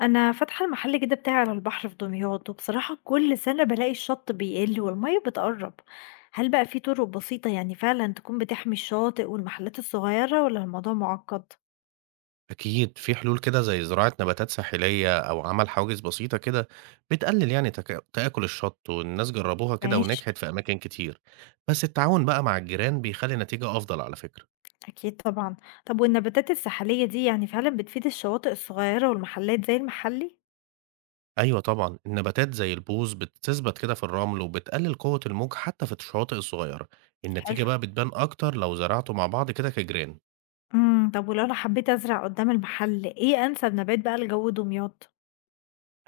أنا فاتحة المحل كده بتاعي على البحر في دمياط وبصراحة كل سنة بلاقي الشط بيقل والمية بتقرب. هل بقى في طرق بسيطة يعني فعلا تكون بتحمي الشاطئ والمحلات الصغيرة ولا الموضوع معقد؟ أكيد، في حلول كده زي زراعة نباتات ساحلية أو عمل حواجز بسيطة كده بتقلل، يعني تآكل الشط، والناس جربوها كده ماشي. ونجحت في أماكن كتير، بس التعاون بقى مع الجيران بيخلّي النتيجة أفضل على فكرة. أكيد طبعا. طب والنباتات الساحلية دي يعني فعلا بتفيد الشواطئ الصغيرة والمحلات زي المحلي؟ أيوه طبعًا، النباتات زي البوز بتثبت كده في الرمل وبتقلل قوة الموج حتى في الشواطئ الصغيرة، حلو. النتيجة بقى بتبان أكتر لو زرعتوا مع بعض كده كجيران. طب ولو أنا حبيت أزرع قدام المحل إيه أنسب نبات بقى لجو دمياط؟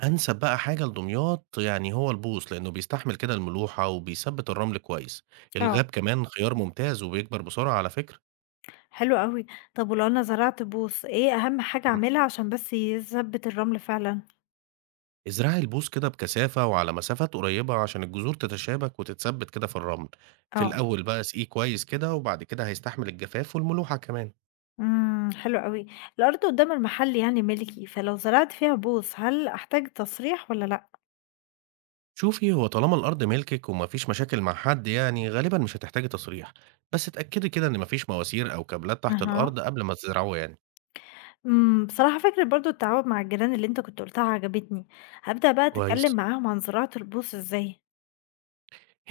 أنسب بقى حاجة لدمياط يعني هو البوص لأنه بيستحمل كده الملوحة وبيثبت الرمل كويس، الغاب اه، كمان خيار ممتاز وبيكبر بسرعة على فكرة. حلو قوي. طب ولو أنا زرعت بوص إيه أهم حاجة أعملها عشان بس يثبت الرمل فعلا؟ ازرعي البوص كده بكثافة وعلى مسافات قريبة عشان الجذور تتشابك وتتثبت كده في الرمل. في آه، الأول بقى اسقيه كويس كده، وبعد كده هيستحمل الجفاف والملوحة كمان. حلو أوي. الأرض قدّام المحل يعني ملكي، فلو زرعت فيها بوص هل أحتاج تصريح والّا لأ؟ شوفي، هو طالما الأرض ملكك ومفيش مشاكل مع حد، يعني غالبا مش هتحتاجي تصريح، بس اتأكدي كده إن مفيش مواسير أو كابلات تحت أها. الأرض قبل ما تزرعوه يعني. بصراحة فكرة برضه التعاون مع الجيران اللي أنت كنت قُلتها عجبتني، هابدأ بقى أتكلم كويس. معاهم عن زراعة البوص إزاي؟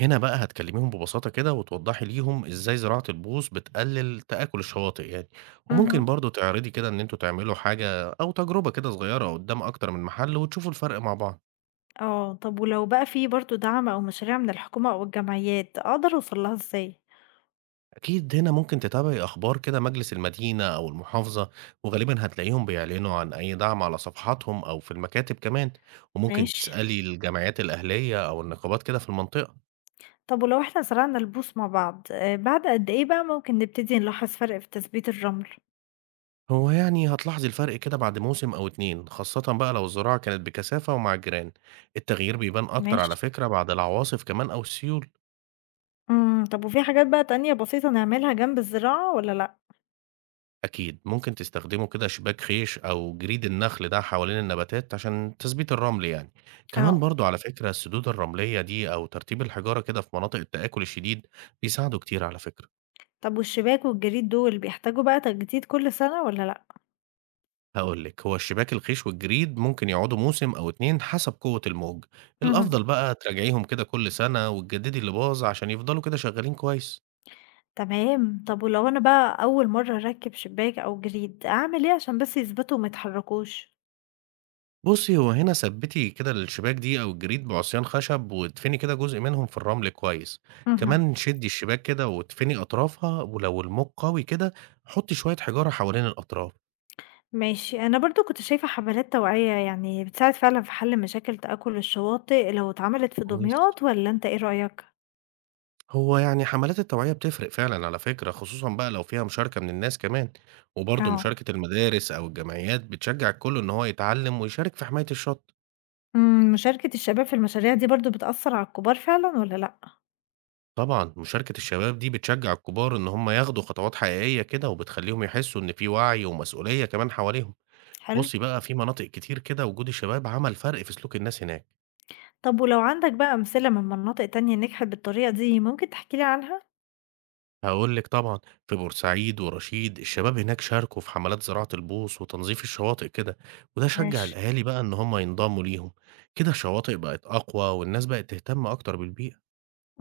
هنا بقى هتكلميهم ببساطة كده وتوضحي ليهم ازاي زراعة البوص بتقلل تآكل الشواطئ يعني. اهم. وممكن برضو تعرضي كده ان انتوا تعملوا حاجة او تجربة كده صغيرة قدام اكتر من محل وتشوفوا الفرق مع بعض. آه، طب ولو بقى في برضه دعم أو مشاريع من الحكومة أو الجمعيات أقدر أوصل لها إزاي؟ اكيد، هنا ممكن تتابعي اخبار كده مجلس المدينة او المحافظة، وغالبا هتلاقيهم بيعلنوا عن اي دعم على صفحاتهم او في المكاتب كمان. وممكن ماشي. تسألي الجمعيات الاهلية او النقابات كده في المنطقة. طب ولو إحنا زرعنا البوص مع بعض، بعد قد إيه بقى ممكن نبتدي نلاحظ فرق في تثبيت الرمل؟ هو يعني هتلاحظي الفرق كده بعد موسم أو اتنين، خاصة بقى لو الزراعة كانت بكثافة ومع الجيران. التغيير بيبان أكتر ماشي. على فكرة بعد العواصف كمان أو السيول. طب وفي حاجات بقى تانية بسيطة نعملها جنب الزراعة والّا لأ؟ أكيد، ممكن تستخدموا كده شباك خيش أو جريد النخل ده حوالين النباتات عشان تثبيت الرمل يعني. كمان آه. برضو على فكرة السدود الرملية دي أو ترتيب الحجارة كده في مناطق التآكل الشديد بيساعدوا كتير على فكرة. طب والشباك والجريد دول بيحتاجوا بقى تجديد كل سنة والّا لأ؟ هقول لك، هو الشباك الخيش والجريد ممكن يقعدوا موسم أو اتنين حسب قوة الموج. اهم. الأفضل بقى تراجعيهم كده كل سنة وتجددي اللي باظ عشان يفضلوا كده شغالين كويس. تمام، طب ولو أنا بقى أول مرة أركب شباك أو جريد أعمل إيه عشان بس يثبتوا وما يتحركوش؟ بصي، هو هنا ثبتي كده الشباك دي أو الجريد بعصيان خشب وادفني كده جزء منهم في الرمل كويس. اهم. كمان شدي الشباك كده وادفني أطرافها، ولو الموج قوي كده حطي شوية حجارة حوالين الأطراف. ماشي، أنا برضه كنت شايفة حملات توعية يعني بتساعد فعلًا في حل مشاكل تآكل الشواطئ لو اتعملت في كويس. دمياط والّا أنت إيه رأيك؟ هو يعني حملات التوعية بتفرق فعلا على فكرة، خصوصا بقى لو فيها مشاركة من الناس كمان. وبرضه آه. مشاركة المدارس أو الجمعيات بتشجع الكل إن هو يتعلم ويشارك في حماية الشط. مشاركة الشباب في المشاريع دي برضه بتأثر على الكبار فعلًا والّا لأ؟ طبعا مشاركة الشباب دي بتشجع الكبار إن هم ياخدوا خطوات حقيقية كده، وبتخليهم يحسوا إن في وعي ومسؤولية كمان حواليهم. حلو. بصي بقى، في مناطق كتير كده وجود الشباب عمل فرق في سلوك الناس هناك. طب ولو عندك بقى أمثلة من مناطق تانية نجحت بالطريقة دي، ممكن تحكي لي عنها؟ هاقول لِك طبعًا، في بورسعيد ورشيد الشباب هناك شاركوا في حملات زراعة البوص وتنظيف الشواطئ كده، وده شجّع ماشي. الأهالي بقى إن هم ينضموا ليهم، كده الشواطئ بقت أقوى والناس بقت تهتم أكتر بالبيئة.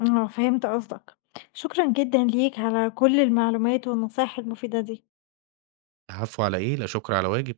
آه، فهمت قصدك. شكرًا جدًا ليك على كل المعلومات والنصايح المفيدة دي. العفو على إيه، لا شكر على واجب.